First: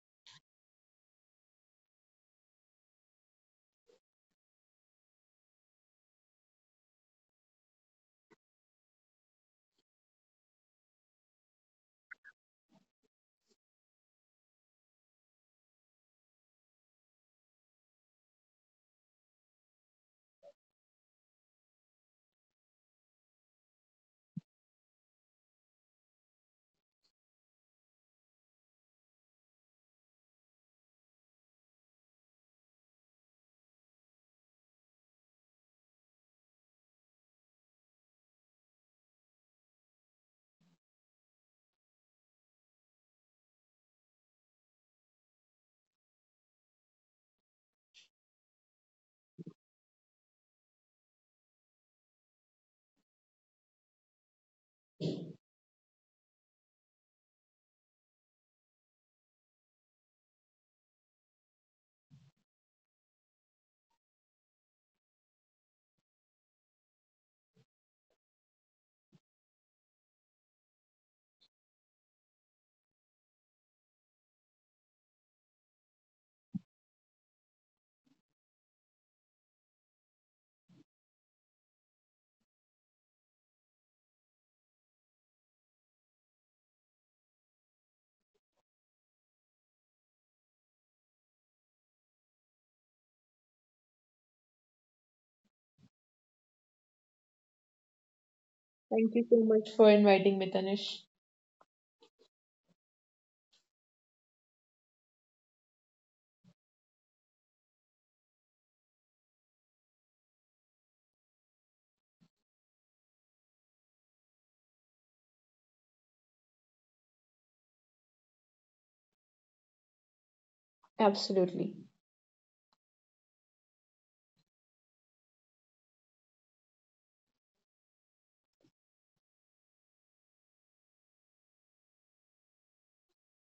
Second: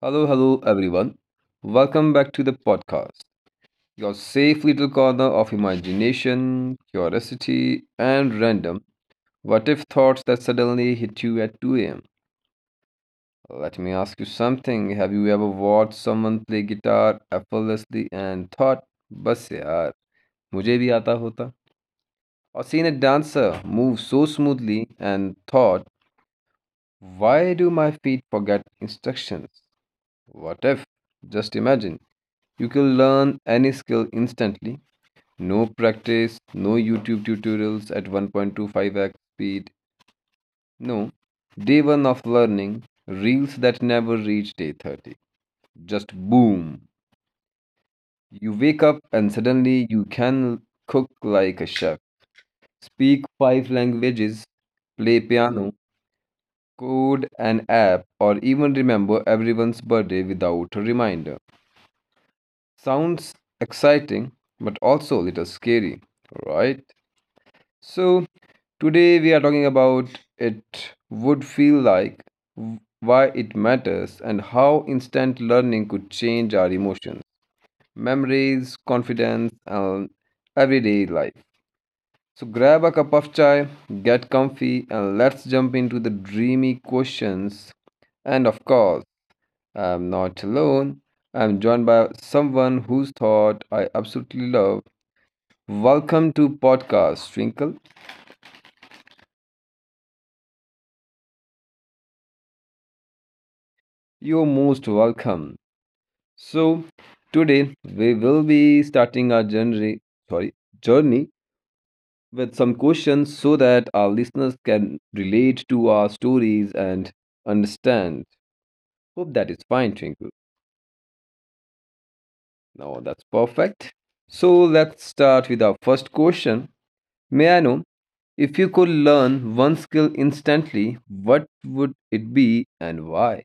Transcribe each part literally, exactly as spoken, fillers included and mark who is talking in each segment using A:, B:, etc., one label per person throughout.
A: Hello, hello, everyone. Welcome back to the podcast, your safe little corner of imagination, curiosity, and random what if thoughts that suddenly hit you at two a m. Let me ask you something. Have you ever watched someone play guitar effortlessly and thought, बस यार मुझे भी आता होता? Or seen a dancer move so smoothly and thought, why do my feet forget instructions? What if? Just imagine. You can learn any skill instantly. No practice, no YouTube tutorials at one point two five x speed. No. Day one of learning, reels that never reach day thirty. Just boom. You wake up and suddenly you can cook like a chef, speak five languages, play piano, code an app, or even remember everyone's birthday without a reminder. Sounds exciting, but also a little scary, right? So, today we are talking about it would feel like, w- why it matters, and how instant learning could change our emotions, memories, confidence, and everyday life. So, grab a cup of chai, get comfy, and let's jump into the dreamy questions. And of course, I'm not alone. I'm joined by someone whose thought I absolutely love. Welcome to podcast, Twinkle.
B: Thank you so much for inviting me, Tanish.
A: You're most welcome. So today we will be starting our journey, sorry, journey with some questions so that our listeners can relate to our stories and understand. Hope that is fine, Twinkle.
B: Absolutely.
A: No, that's perfect. So let's start with our first question. May I know if you could learn one skill instantly, what would it be and why?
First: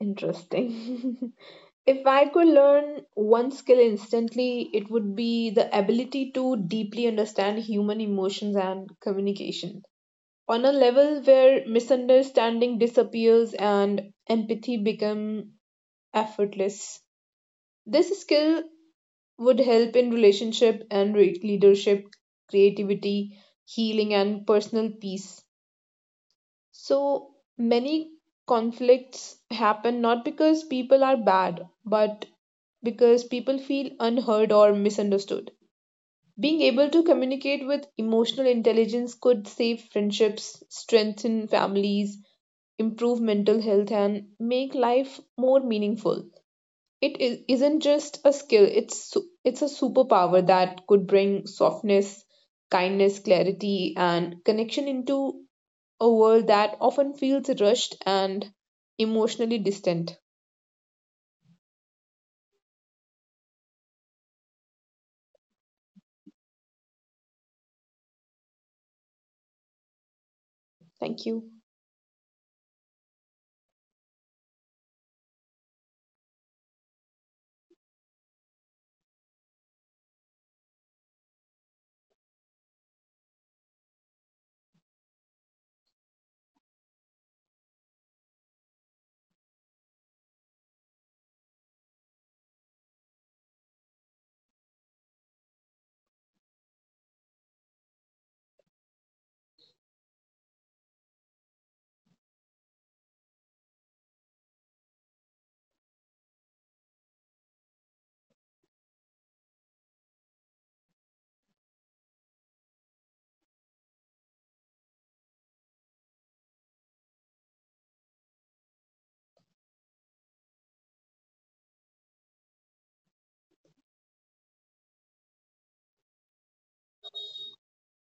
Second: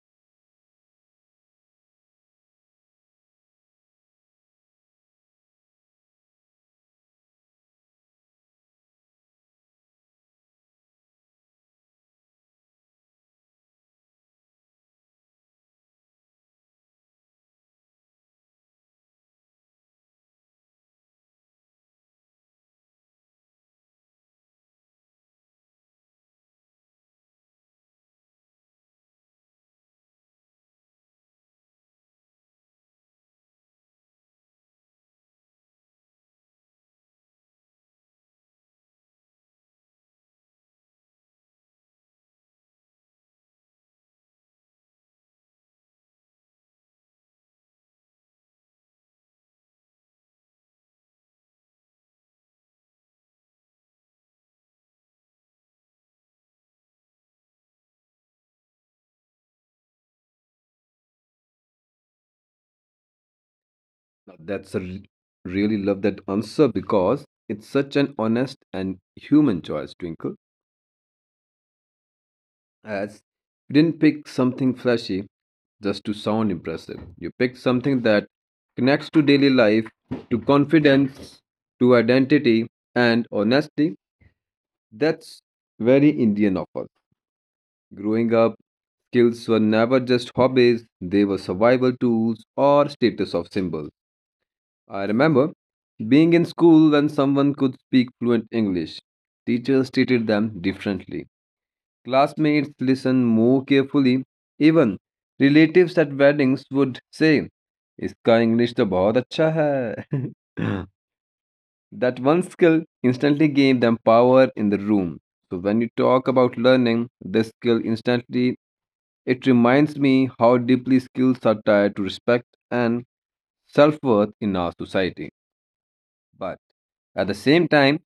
B: Interesting. If I could learn one skill instantly, it would be the ability to deeply understand human emotions and communication, on a level where misunderstanding disappears and empathy become effortless. This skill would help in relationship and re- leadership, creativity, healing and personal peace. So many conflicts happen not because people are bad, but because people feel unheard or misunderstood. Being able to communicate with emotional intelligence could save friendships, strengthen families, improve mental health, and make life more meaningful. It is, isn't just a skill, it's, su- it's a superpower that could bring softness, kindness, clarity, and connection into a world that often feels rushed and emotionally distant.
A: Now, that's a re- really love that answer because it's such an honest and human choice, Twinkle.
B: Thank you.
A: As you didn't pick something flashy just to sound impressive. You picked something that connects to daily life, to confidence, to identity, and honesty. That's very Indian of us. Growing up, skills were never just hobbies, they were survival tools or status of symbols. I remember being in school when someone could speak fluent English. Teachers treated them differently. Classmates listen more carefully. Even relatives at weddings would say, इसका English तो बहुत अच्छा है. That one skill instantly gave them power in the room. So when you talk about learning this skill instantly, it reminds me how deeply skills are tied to respect and self-worth in our society. But at the same time,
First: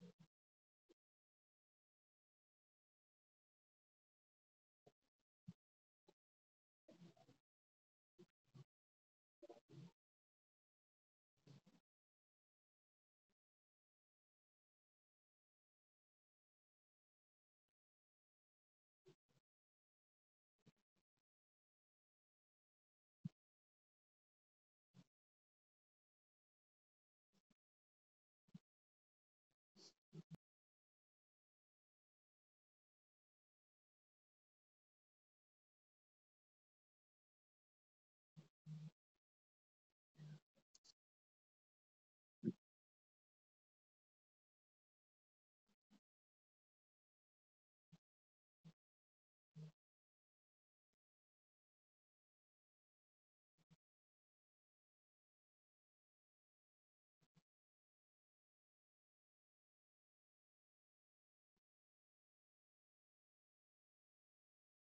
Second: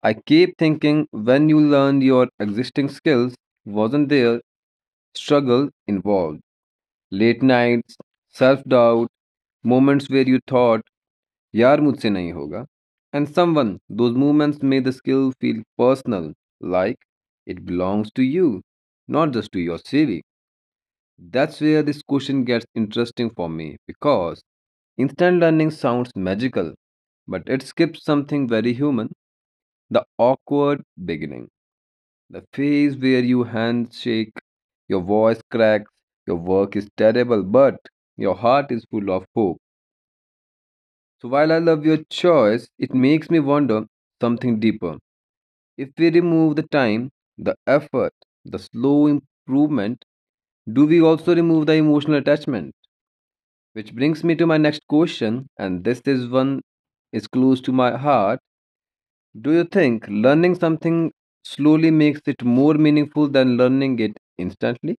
A: I keep thinking when you learned your existing skills, wasn't there struggle involved? Late nights, self doubt, moments where you thought यार मुझसे नहीं होगा, and someone those moments made the skill feel personal, like it belongs to you, not just to your cv. That's where this question gets interesting for me, because instant learning sounds magical, but it skips something very human, the awkward beginning, the phase where you handshake, your voice cracks, your work is terrible but your heart is full of hope. So while I love your choice, it makes me wonder something deeper. If we remove the time, the effort, the slow improvement, do we also remove the emotional attachment? Which brings me to my next question, and this is one is close to my heart. Do you think learning something slowly makes it more meaningful than learning it instantly?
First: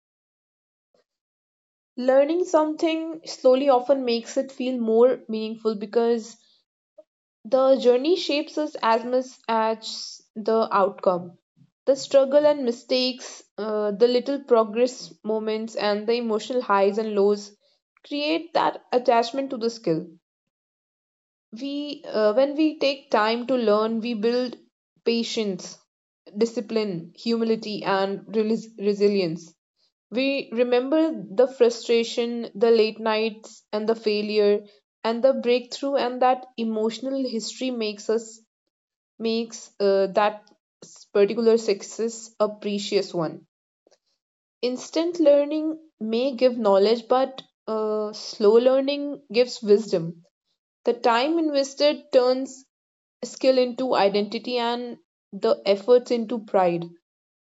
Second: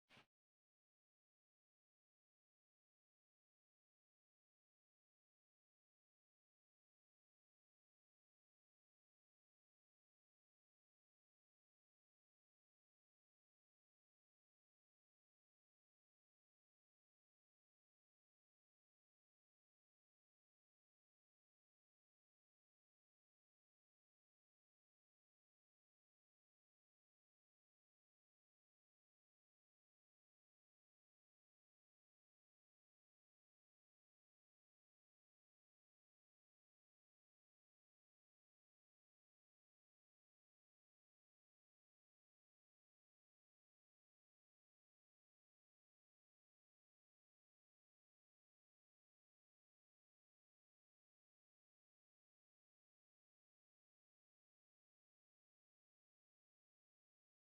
B: Learning something slowly often makes it feel more meaningful because the journey shapes us as much as the outcome. The struggle and mistakes, uh, the little progress moments, and the emotional highs and lows create that attachment to the skill. We uh, when we take time to learn, we build patience, discipline, humility and relis- resilience. We remember the frustration, the late nights and the failure and the breakthrough, and that emotional history makes us makes uh, that s- particular success a precious one. Instant learning may give knowledge, but uh, slow learning gives wisdom. The time invested turns skill into identity and the efforts into pride.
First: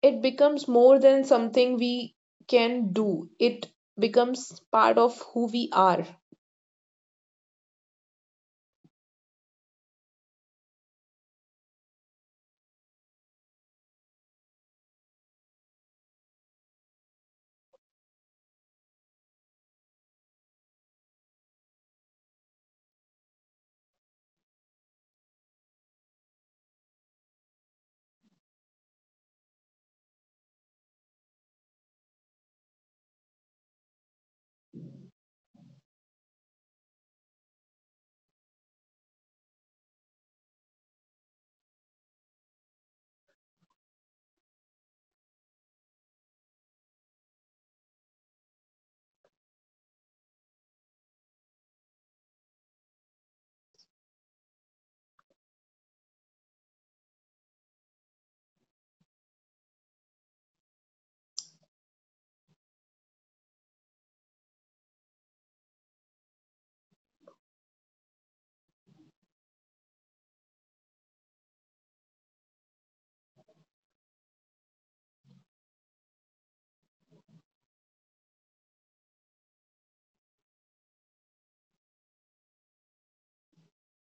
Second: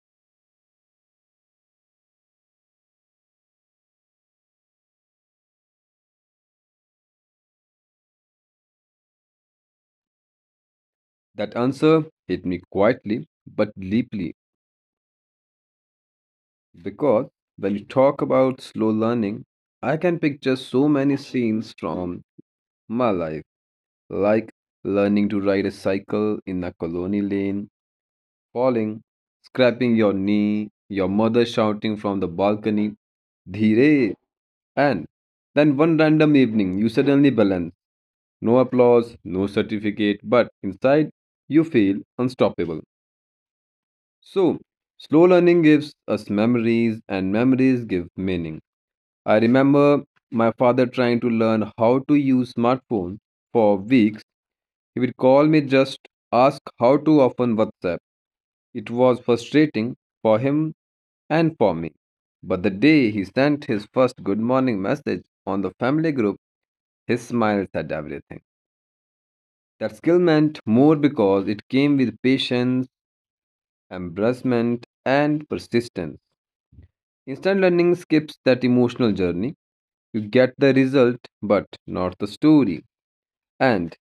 B: It becomes more than something we can do; it becomes part of who we are.
A: That answer hit me quietly but deeply. Because when you talk about slow learning, I can picture so many scenes from my life, like learning to ride a cycle in a colony lane, falling, scraping your knee, your mother shouting from the balcony, Dhire! And then one random evening, you suddenly balance. No applause, no certificate, but inside, you feel unstoppable. So, slow learning gives us memories, and memories give meaning. I remember my father trying to learn how to use smartphone for weeks. He would call me just ask how to open WhatsApp. It was frustrating for him and for me. But the day he sent his first good morning message on the family group, his smile said everything. That skill meant more because it came with patience, embarrassment, and persistence. Instant learning skips that emotional journey. You get the result, but not the story. And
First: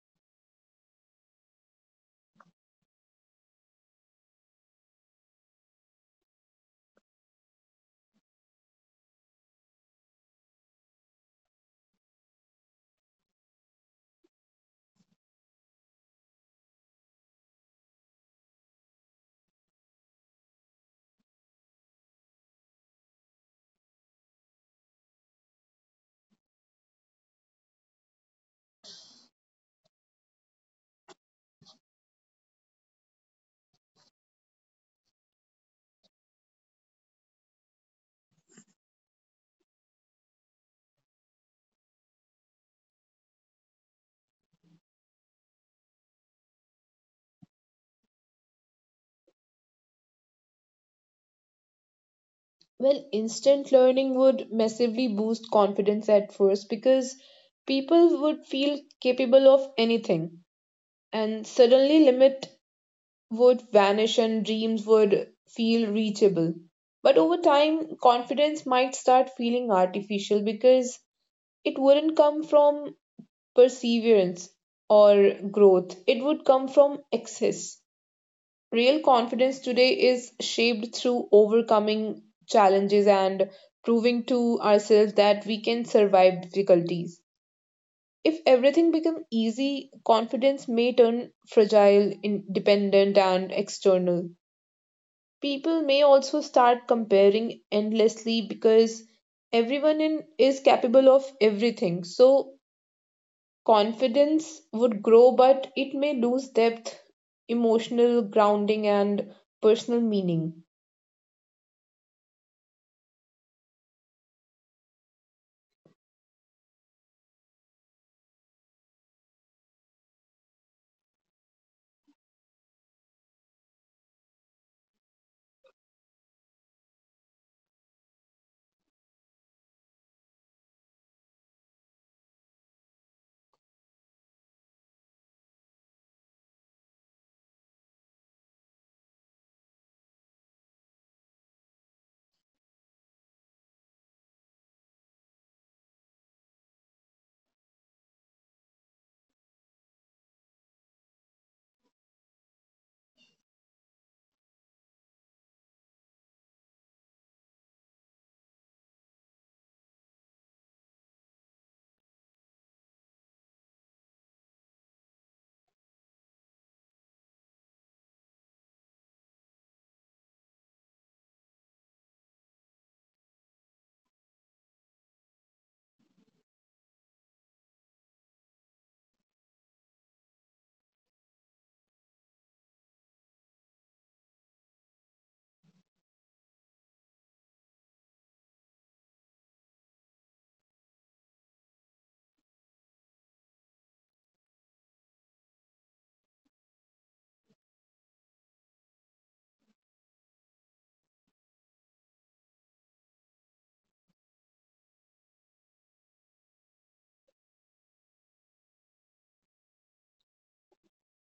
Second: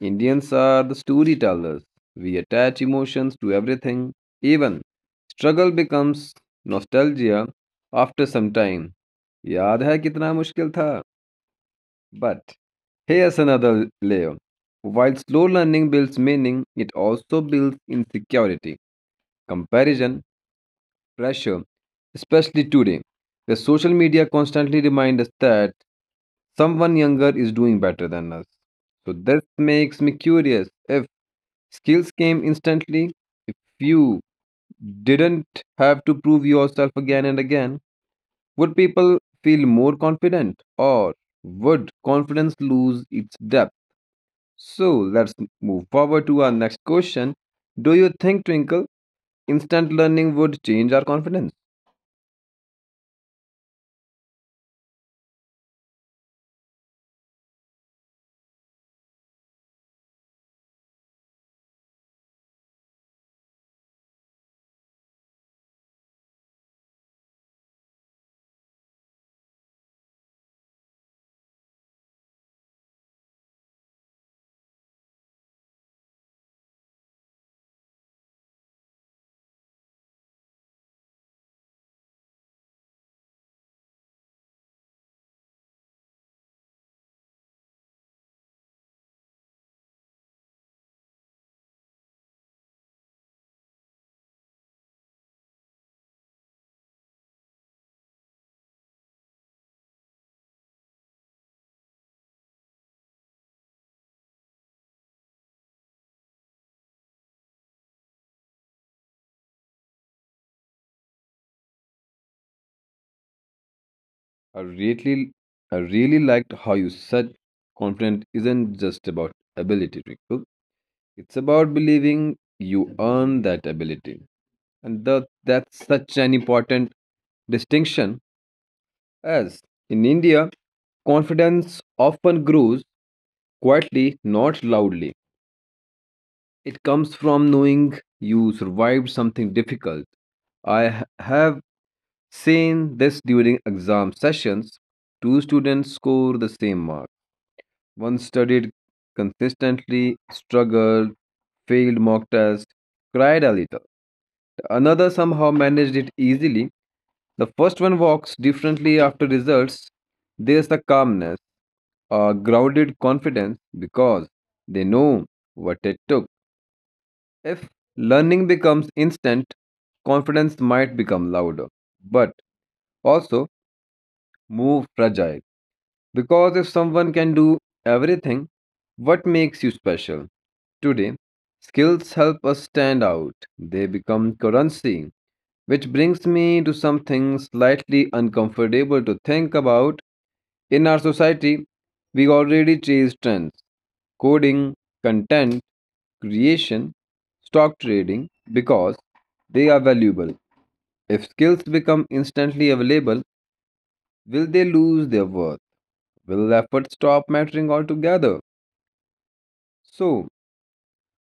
A: Indians are the storytellers. We attach emotions to everything. Even struggle becomes nostalgia after some time. याद है कितना मुश्किल था. But here's another layer. While slow learning builds meaning, it also builds insecurity, comparison, pressure, especially today. The social media constantly reminds us that someone younger is doing better than us. So this makes me curious if skills came instantly. If you didn't have to prove yourself again and again, would people feel more confident or would confidence lose its depth? So let's move forward to our next question. Do you think, Twinkle, instant learning would change our confidence?
B: Well, instant learning would massively boost confidence at first because people would feel capable of anything, and suddenly limit would vanish and dreams would feel reachable. But over time, confidence might start feeling artificial because it wouldn't come from perseverance or growth. It would come from excess. Real confidence today is shaped through overcoming challenges and proving to ourselves that we can survive difficulties. If everything becomes easy, confidence may turn fragile, independent, and external. People may also start comparing endlessly because everyone in, is capable of everything. So confidence would grow, but it may lose depth, emotional grounding, and personal meaning.
A: I really, I really liked how you said confidence isn't just about ability, Twinkle. It's about believing you earn that ability. And the, that's such an important distinction, as in India, confidence often grows quietly, not loudly. It comes from knowing you survived something difficult. I ha- have seen this during exam sessions. Two students score the same mark. One studied consistently, struggled, failed mock test, cried a little. Another somehow managed it easily. The first one walks differently after results. There's a calmness, a grounded confidence because they know what it took. If learning becomes instant, confidence might become louder, but also more fragile. Because if someone can do everything, what makes you special? Today, skills help us stand out. They become currency. Which brings me to something slightly uncomfortable to think about. In our society, we already chase trends, coding, content, creation, stock trading because they are valuable. If skills become instantly available, will they lose their worth? Will effort stop mattering altogether? So,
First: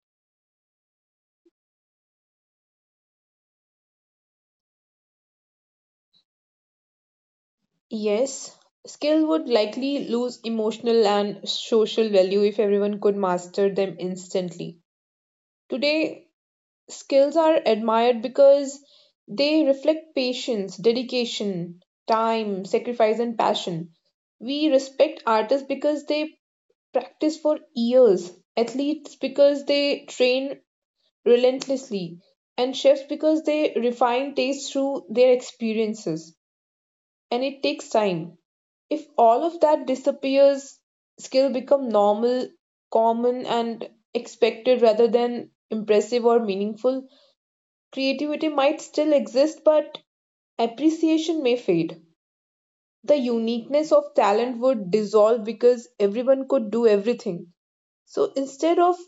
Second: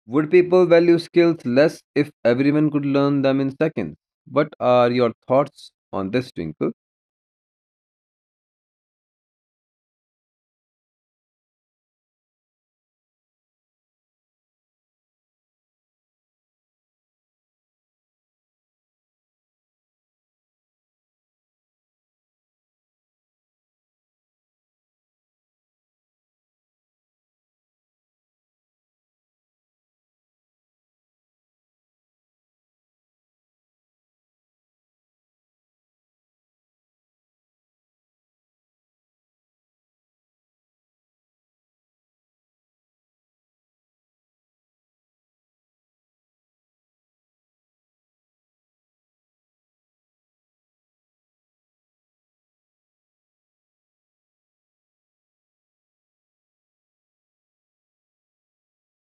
A: would people value skills less if everyone could learn them in seconds? What are your thoughts on this, Twinkle?
B: Yes, skill would likely lose emotional and social value if everyone could master them instantly. Today, skills are admired because they reflect patience, dedication, time, sacrifice, and passion. We respect artists because they practice for years, athletes because they train relentlessly, and chefs, because they refine taste through their experiences, and it takes time. If all of that disappears, skill become normal, common, and expected rather than impressive or meaningful. Creativity might still exist, but appreciation may fade. The uniqueness of talent would dissolve because everyone could do everything. So instead of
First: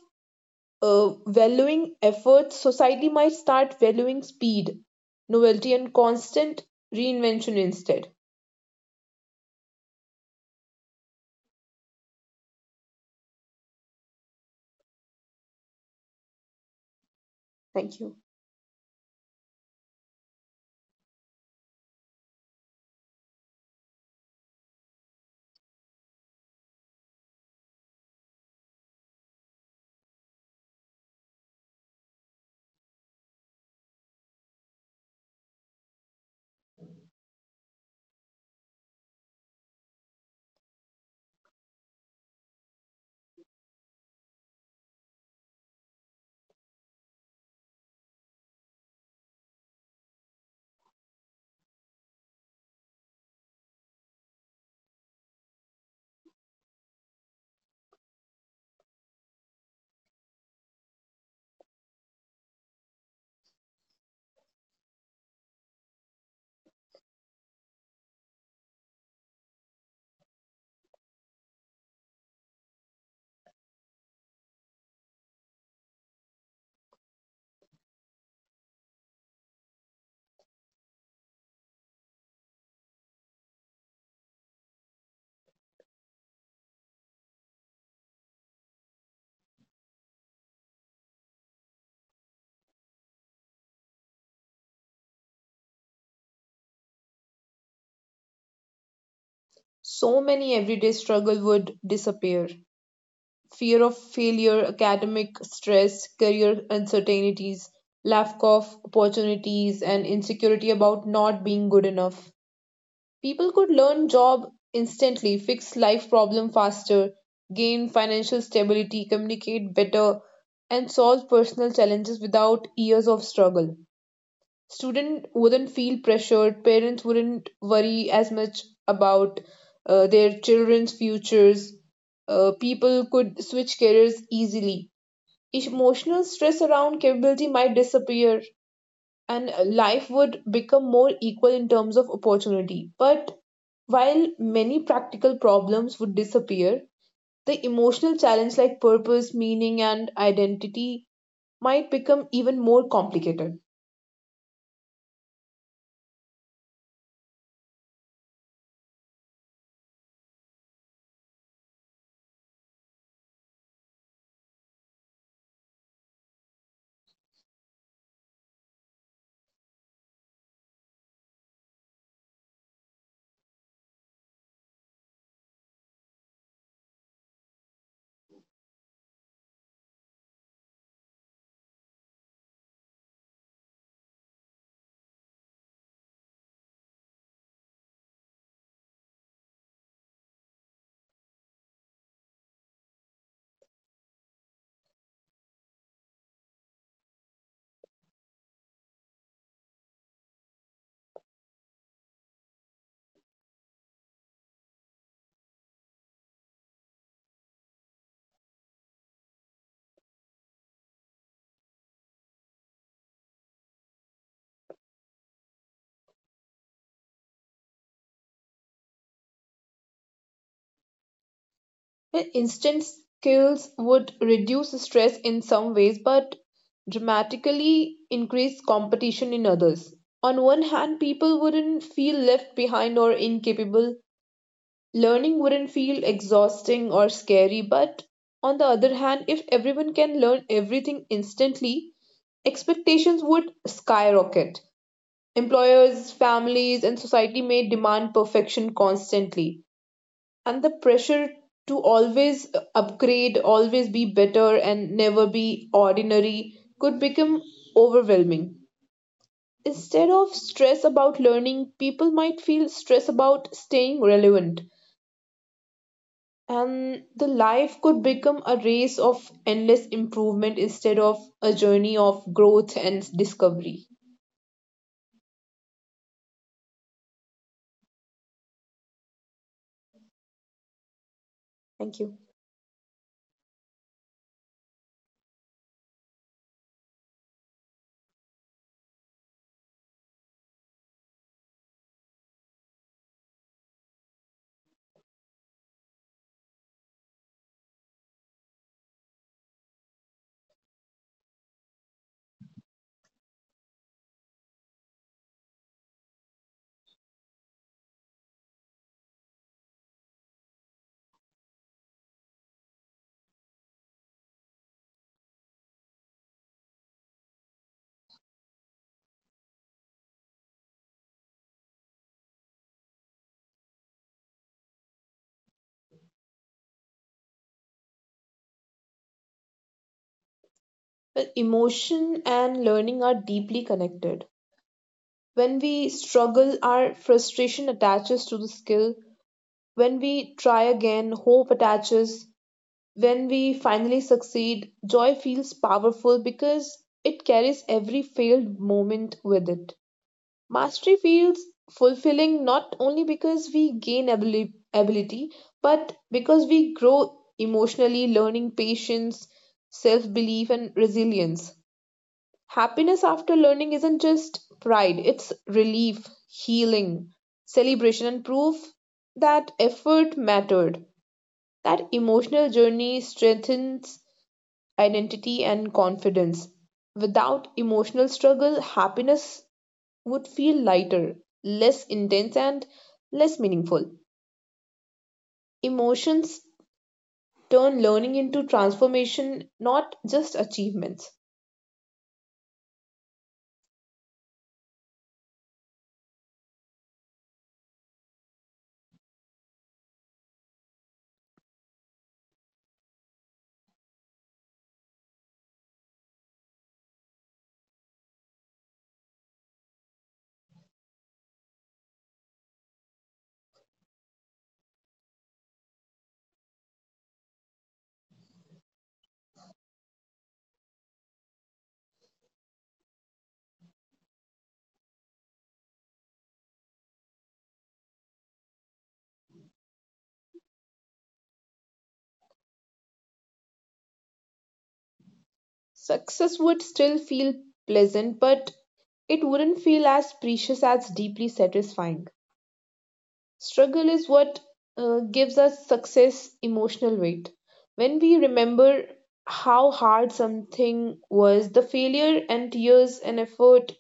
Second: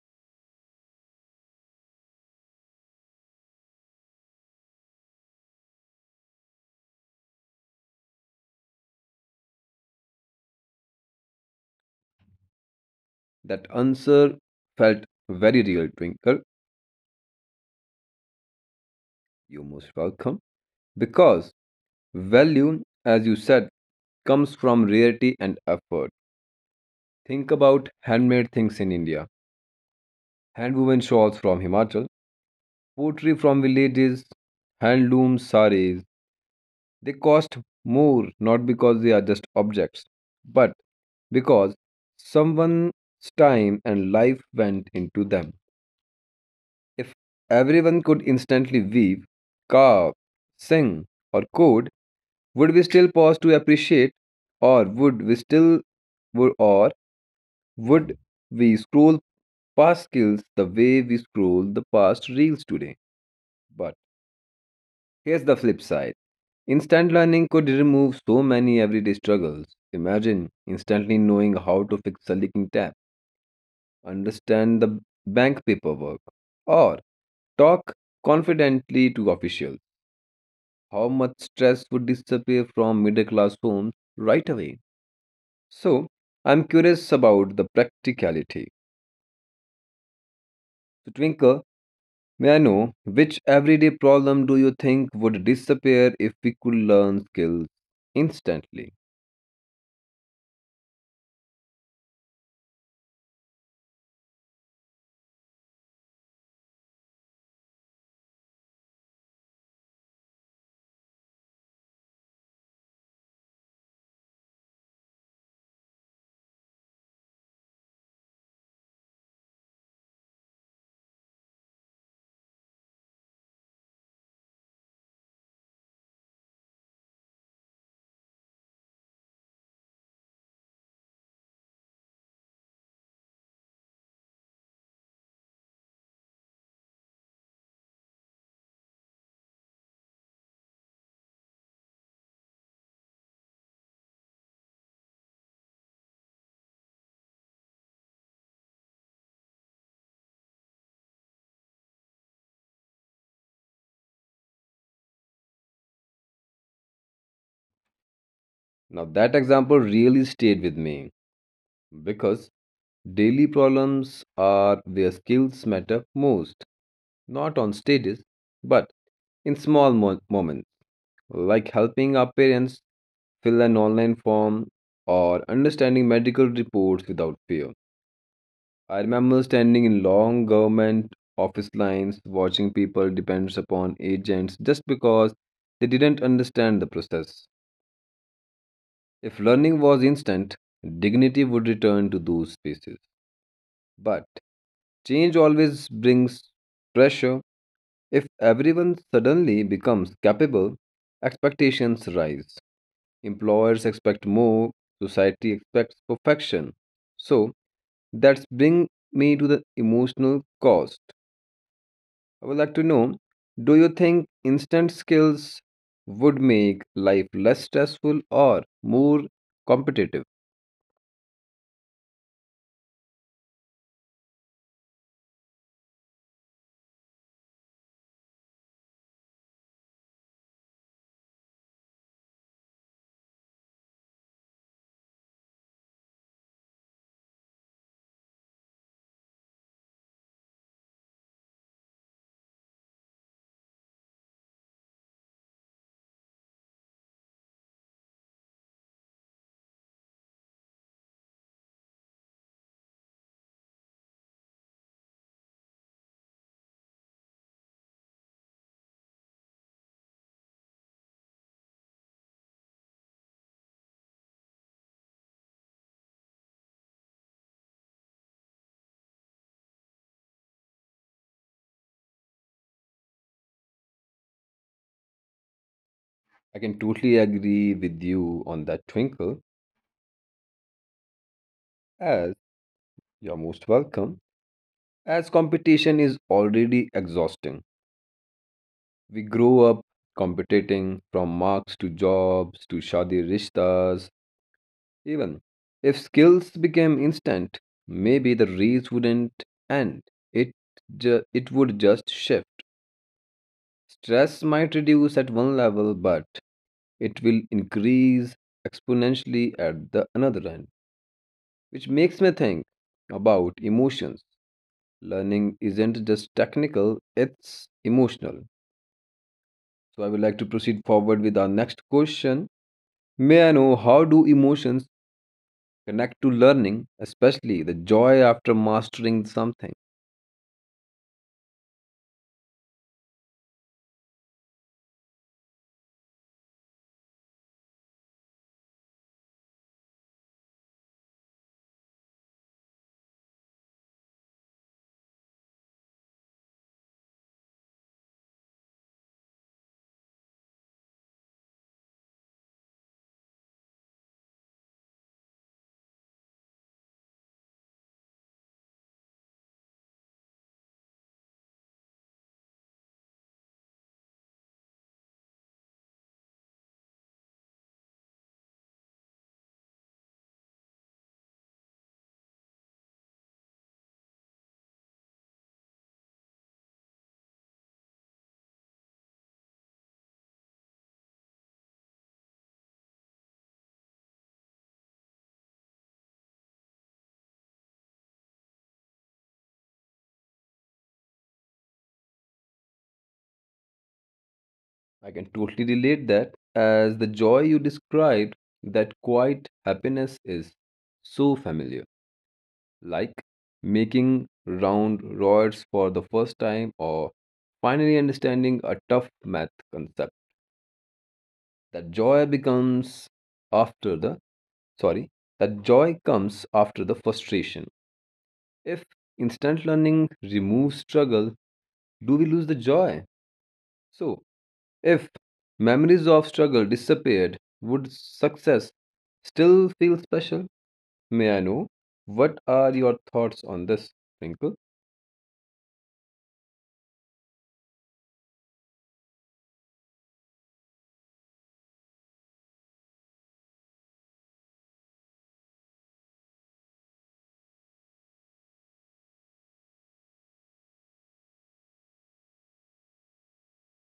B: uh, valuing effort, society might start valuing speed, novelty, and constant reinvention instead.
A: That answer felt very real, Twinkle. You're most welcome. Because value, as you said, comes from rarity and effort. Think about handmade things in India. Handwoven shawls from Himachal, pottery from villages, handloom saris. They cost more not because they are just objects, but because someone's time and life went into them. If everyone could instantly weave, carve, sing, or code, would we still pause to appreciate, or would we still, would, or would we scroll past skills the way we scroll the past reels today? But here's the flip side. Instant learning could remove so many everyday struggles. Imagine instantly knowing how to fix a leaking tap, understand the bank paperwork, or talk confidently to officials. How much stress would disappear from middle class homes right away. So, I'm curious about the practicality. So, Twinkle, may I know which everyday problem do you think would disappear if we could learn skills instantly?
B: So many everyday struggle would disappear. Fear of failure, academic stress, career uncertainties, lack of opportunities, and insecurity about not being good enough. People could learn job instantly, fix life problem faster, gain financial stability, communicate better, and solve personal challenges without years of struggle. Students wouldn't feel pressured, parents wouldn't worry as much about uh, their children's futures. Uh, people could switch careers easily. Emotional stress around capability might disappear and life would become more equal in terms of opportunity. But while many practical problems would disappear, the emotional challenge like purpose, meaning, and identity might become even more complicated.
A: Now, that example really stayed with me because daily problems are where skills matter most, not on stages, but in small mo- moments. Like helping our parents fill an online form or understanding medical reports without fear. I remember standing in long government office lines watching people depend upon agents just because they didn't understand the process. If learning was instant, dignity would return to those spaces. But change always brings pressure. If everyone suddenly becomes capable, expectations rise. Employers expect more, society expects perfection. So that's bring me to the emotional cost. I would like to know, do you think instant skills would make life less stressful or more competitive?
B: Instant skills would reduce stress in some ways but dramatically increase competition in others. On one hand, people wouldn't feel left behind or incapable, learning wouldn't feel exhausting or scary, but on the other hand, if everyone can learn everything instantly, expectations would skyrocket. Employers, families, and society may demand perfection constantly and the pressure to always upgrade, always be better, and never be ordinary could become overwhelming. Instead of stress about learning, people might feel stress about staying relevant, and the life could become a race of endless improvement instead of a journey of growth and discovery.
A: I can totally agree with you on that, Twinkle.
B: Thank you.
A: As you're most welcome. As competition is already exhausting. We grow up competing from marks to jobs to shadi rishtas. Even if skills became instant, maybe the race wouldn't end. It ju- it would just shift. Stress might reduce at one level, but it will increase exponentially at the another end, which makes me think about emotions. Learning isn't just technical, it's emotional. So I would like to proceed forward with our next question. May I know how do emotions connect to learning, especially the joy after mastering something?
B: Well, emotion and learning are deeply connected. When we struggle, our frustration attaches to the skill. When we try again, hope attaches. When we finally succeed, joy feels powerful because it carries every failed moment with it. Mastery feels fulfilling not only because we gain abili- ability, but because we grow emotionally, learning patience, self belief, and resilience. Happiness after learning isn't just pride, it's relief, healing, celebration, and proof that effort mattered. That emotional journey strengthens identity and confidence. Without emotional struggle, happiness would feel lighter, less intense, and less meaningful. Emotions turn learning into transformation, not just achievements.
A: I can totally relate that as the joy you described, that quiet happiness is so familiar, like making round rods for the first time or finally understanding a tough math concept. That joy becomes after the, sorry, that joy comes after the frustration. If instant learning removes struggle, do we lose the joy? So, if memories of struggle disappeared, would success still feel special? May I know? What are your thoughts on this, Twinkle?
B: Success would still feel pleasant, but it wouldn't feel as precious as deeply satisfying. Struggle is what uh, gives us success emotional weight. When we remember how hard something was, the failure and tears and effort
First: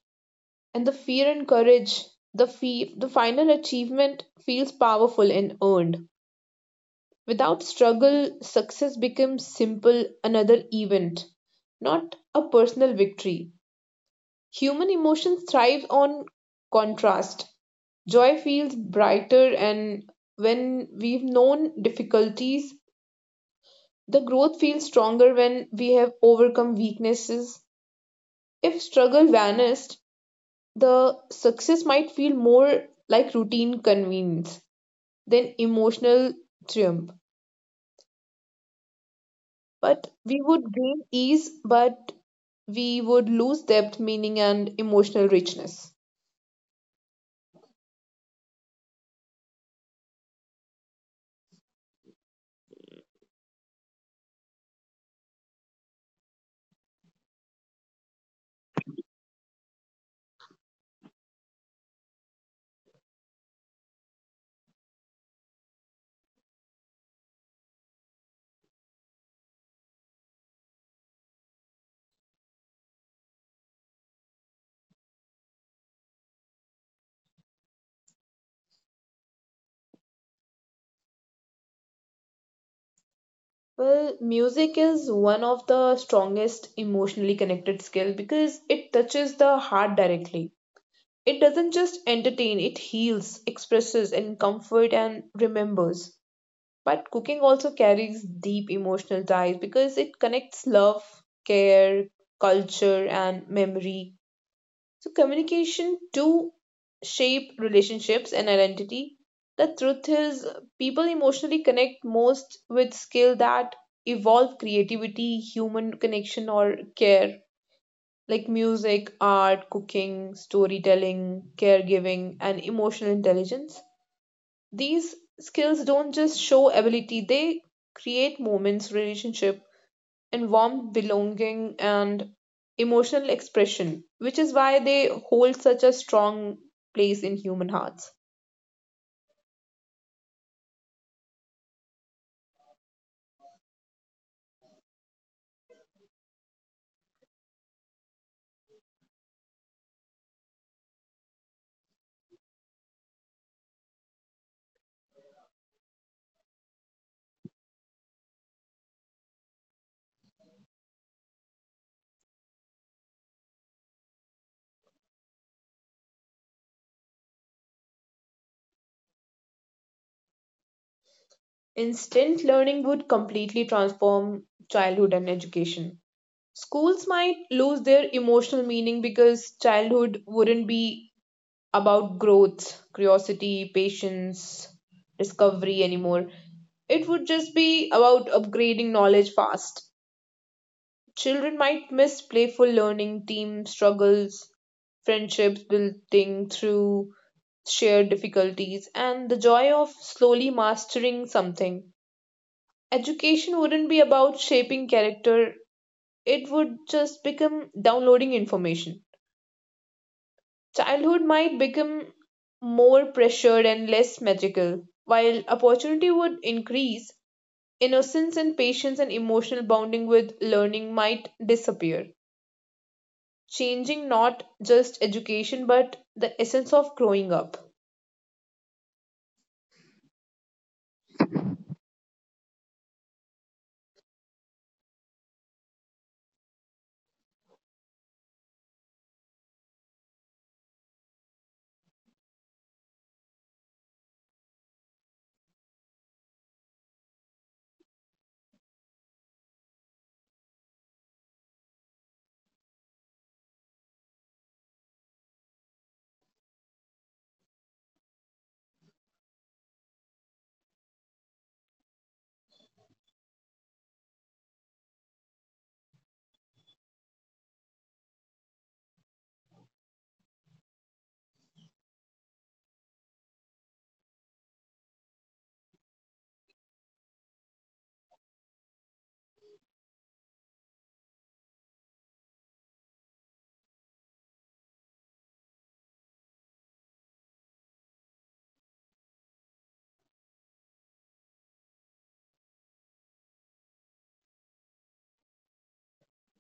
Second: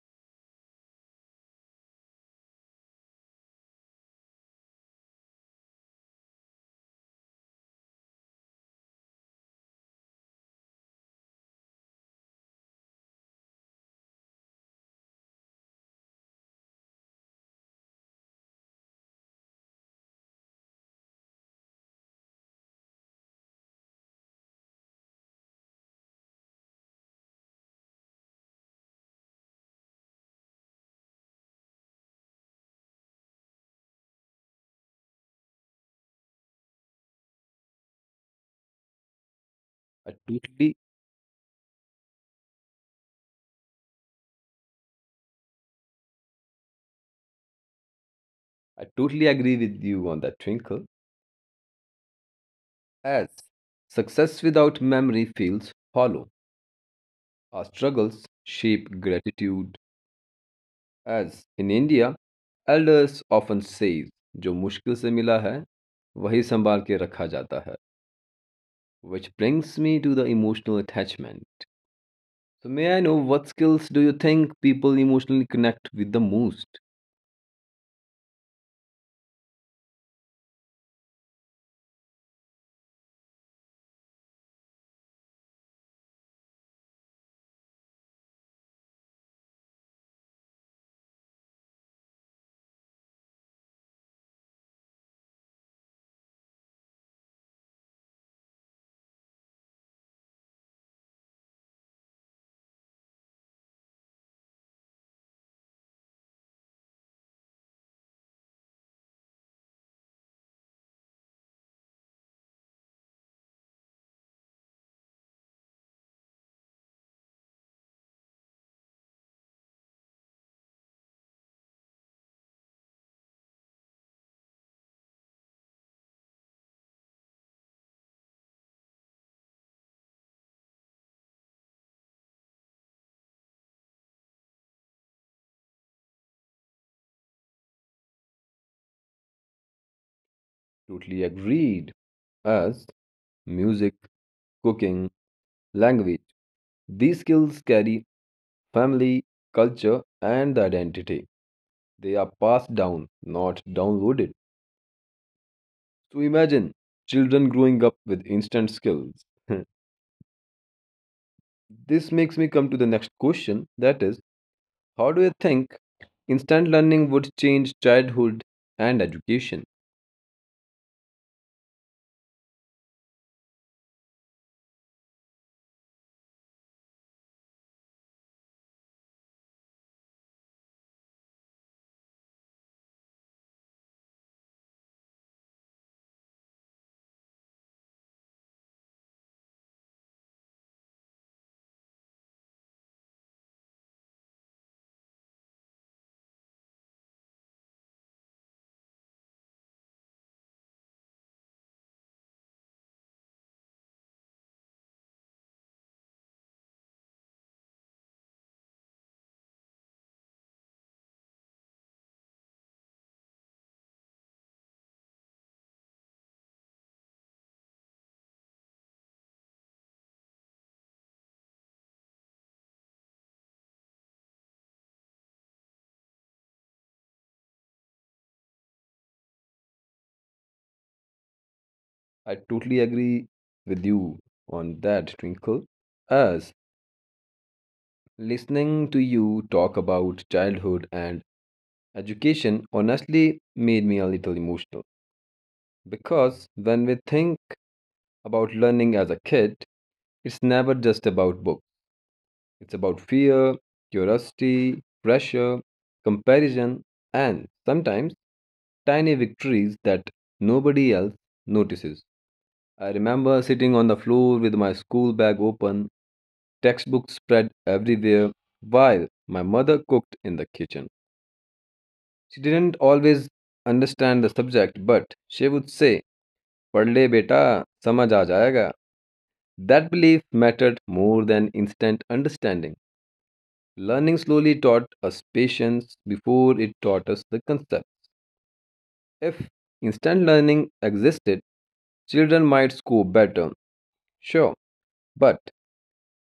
B: and the fear and courage, the fee- the final achievement feels powerful and earned. Without struggle, success becomes simple, another event, not a personal victory. Human emotion thrives on contrast. Joy feels brighter and when we've known difficulties. The growth feels stronger when we have overcome weaknesses. If struggle vanished, the success might feel more like routine convenience than emotional triumph. But
A: I
B: we would
A: totally,
B: gain ease, but we would lose depth, meaning, and emotional richness.
A: I totally agree with you on that, Twinkle. As success without memory feels hollow. Our struggles shape gratitude. As in India, elders often say, "जो मुश्किल से मिला है, वही संभाल के रखा जाता है." Which brings me to the emotional attachment. So, may I know what skills do you think people emotionally connect with the most?
B: Well, music is one of the strongest emotionally connected skill because it touches the heart directly. It doesn't just entertain, it heals, expresses and comfort and remembers. But cooking also carries deep emotional ties because it connects love, care, culture and memory, so communication to shape relationships and identity. The truth is, people emotionally connect most with skill that evolve creativity, human connection, or care, like music, art, cooking, storytelling, caregiving, and emotional intelligence. These skills don't just show ability; they create moments, relationship, and warmth, belonging, and emotional expression, which is why they hold such a strong place in human hearts.
A: Totally agreed. As music, cooking, language, these skills carry family, culture, and the identity. They are passed down, not downloaded. So, imagine children growing up with instant skills. This makes me come to the next question, that is, how do you think instant learning would change childhood and education?
B: Instant learning would completely transform childhood and education. Schools might lose their emotional meaning because childhood wouldn't be about growth, curiosity, patience, discovery anymore. It would just be about upgrading knowledge fast. Children might miss playful learning, team struggles, friendships building through shared difficulties, and the joy of slowly mastering something. Education wouldn't be about shaping character, it would just become downloading information. Childhood might become more pressured and less magical, while opportunity would increase, innocence and patience and emotional bonding with learning might disappear, changing not just education but the essence of growing up.
A: I totally agree with you on that, Twinkle. As listening to you talk about childhood and education honestly made me a little emotional. Because when we think about learning as a kid, it's never just about books, it's about fear, curiosity, pressure, comparison, and sometimes tiny victories that nobody else notices. I remember sitting on the floor with my school bag open, textbooks spread everywhere, while my mother cooked in the kitchen. She didn't always understand the subject, but she would say, "Padh le beta, samajh aa jayega." That belief mattered more than instant understanding. Learning slowly taught us patience before it taught us the concepts. If instant learning existed, children might score better, sure, but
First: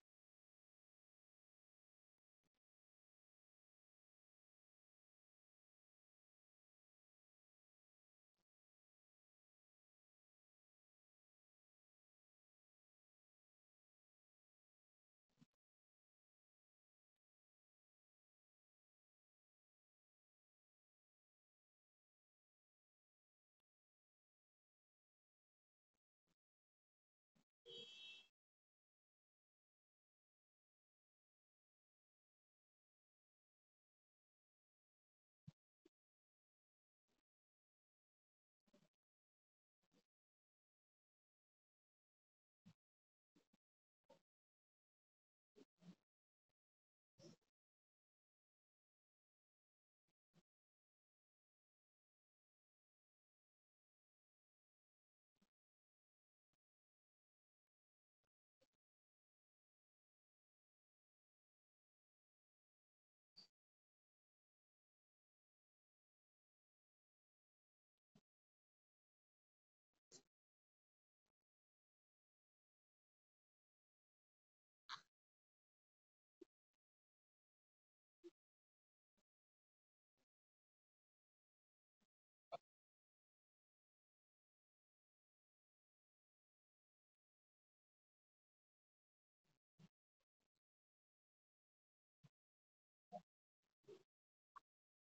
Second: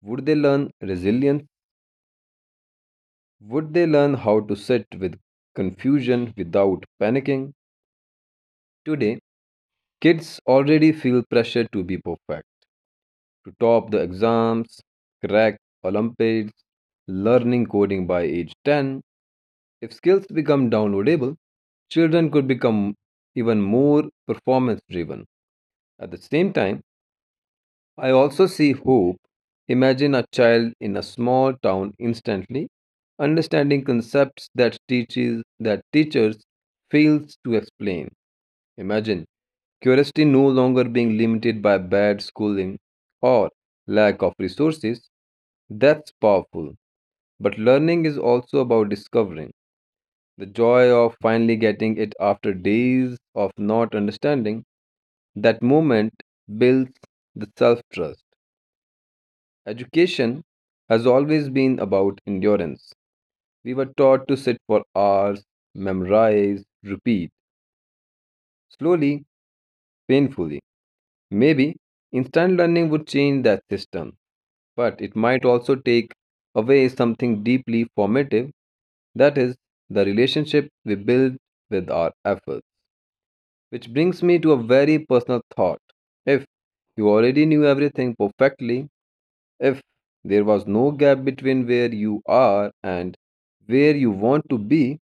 A: would they learn resilience? Would they learn how to sit with confusion without panicking? Today, kids already feel pressure to be perfect, to top the exams, crack Olympiads, learning coding by age ten. If skills become downloadable, children could become even more performance driven. At the same time, I also see hope. Imagine a child in a small town instantly understanding concepts that teaches that teachers fails to explain. Imagine curiosity no longer being limited by bad schooling or lack of resources. That's powerful. But learning is also about discovering the joy of finally getting it after days of not understanding. That moment builds the self trust. Education has always been about endurance. We were taught to sit for hours, memorize, repeat, slowly, painfully. Maybe instant learning would change that system, but it might also take away something deeply formative, that is, the relationship we build with our efforts. Which brings me to a very personal thought. If you already knew everything perfectly, if there was no gap between where you are and where you want to be,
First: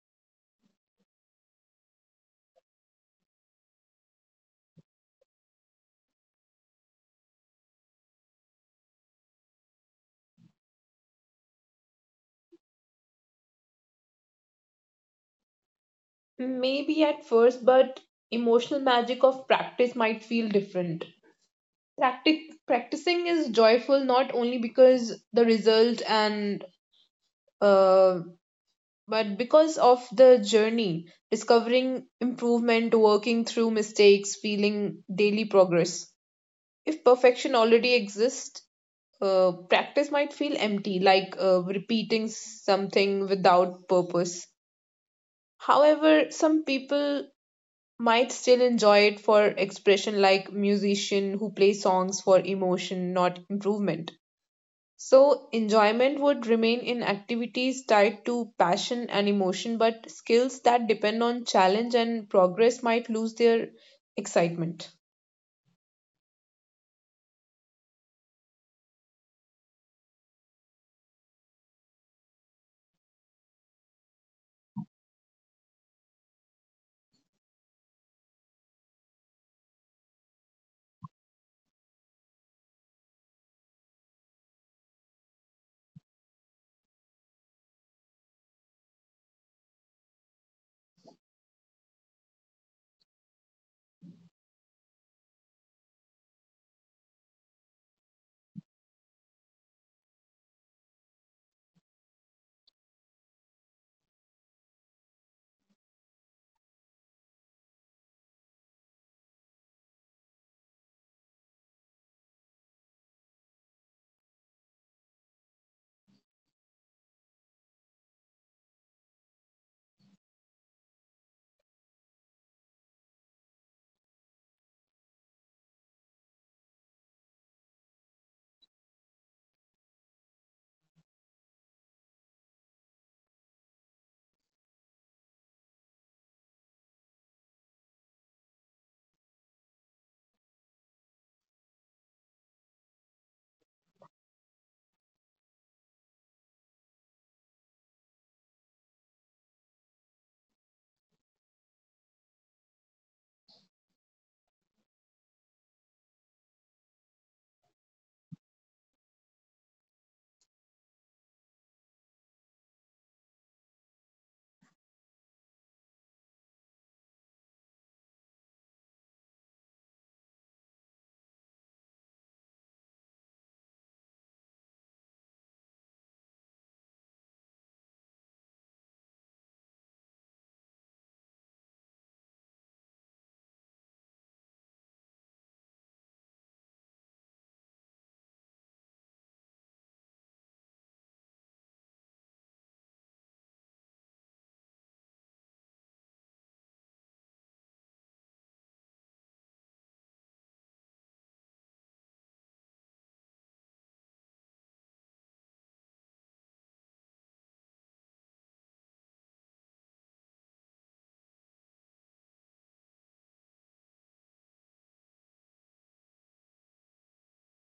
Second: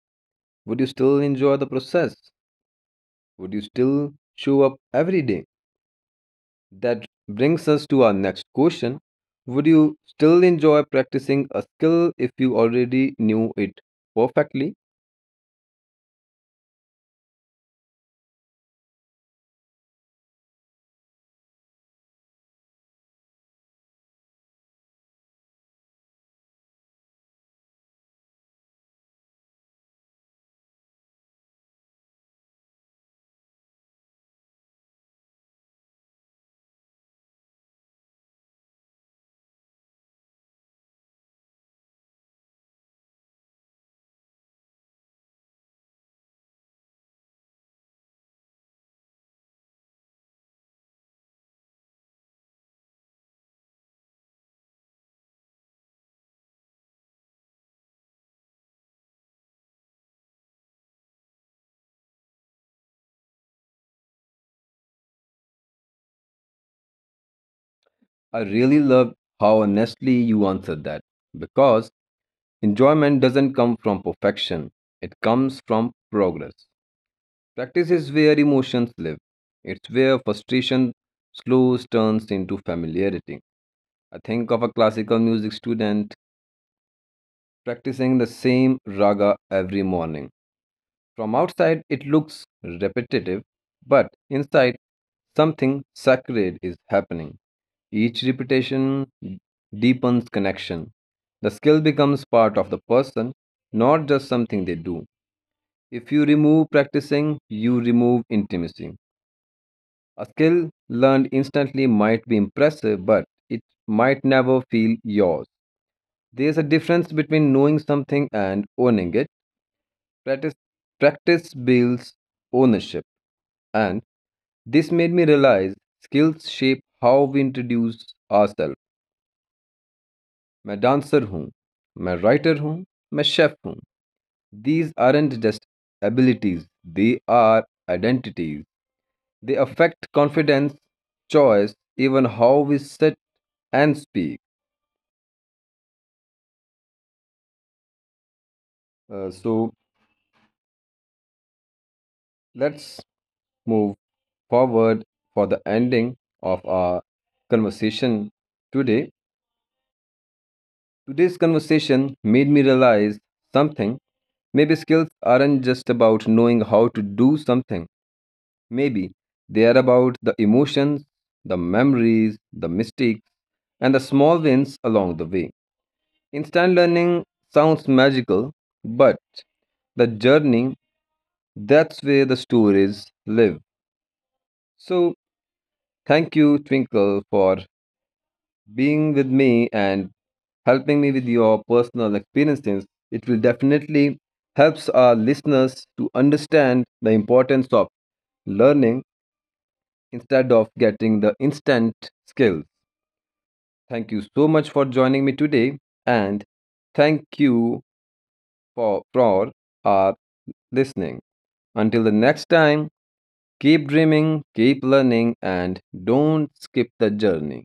A: would you still enjoy the process? Would you still show up every day? That brings us to our next question. Would you still enjoy practicing a skill if you already knew it perfectly?
B: Maybe at first, but emotional magic of practice might feel different. Practic- practicing is joyful not only because the result and uh, but because of the journey, discovering improvement, working through mistakes, feeling daily progress. If perfection already exists, uh, practice might feel empty, like uh, repeating something without purpose. However, some people might still enjoy it for expression, like musician who play songs for emotion, not improvement. So, enjoyment would remain in activities tied to passion and emotion, but skills that depend on challenge and progress might lose their excitement.
A: I really love how honestly you answered that, because enjoyment doesn't come from perfection, it comes from progress. Practice is where emotions live. It's where frustration slows turns into familiarity. I think of a classical music student practicing the same raga every morning. From outside, it looks repetitive, but inside, something sacred is happening. Each repetition deepens connection. The skill becomes part of the person, not just something they do. If you remove practicing, you remove intimacy. A skill learned instantly might be impressive, but it might never feel yours. There's a difference between knowing something and owning it. Practice, practice builds ownership, and this made me realize skills shape how we introduce ourselves. मैं dancer हूँ, मैं writer हूँ, मैं chef हूँ. These aren't just abilities; they are identities. They affect confidence, choice, even how we sit and speak. Uh, so, let's move forward for the ending of our conversation today. Today's conversation made me realize something. Maybe skills aren't just about knowing how to do something, maybe they are about the emotions, the memories, the mistakes, and the small wins along the way. Instant learning sounds magical, but the journey, that's where the stories live. So, thank you, Twinkle, for being with me and helping me with your personal experiences. It will definitely helps our listeners to understand the importance of learning instead of getting the instant skills. Thank you so much for joining me today, and thank you for, for our listening. Until the next time, keep dreaming, keep learning, and don't skip the journey.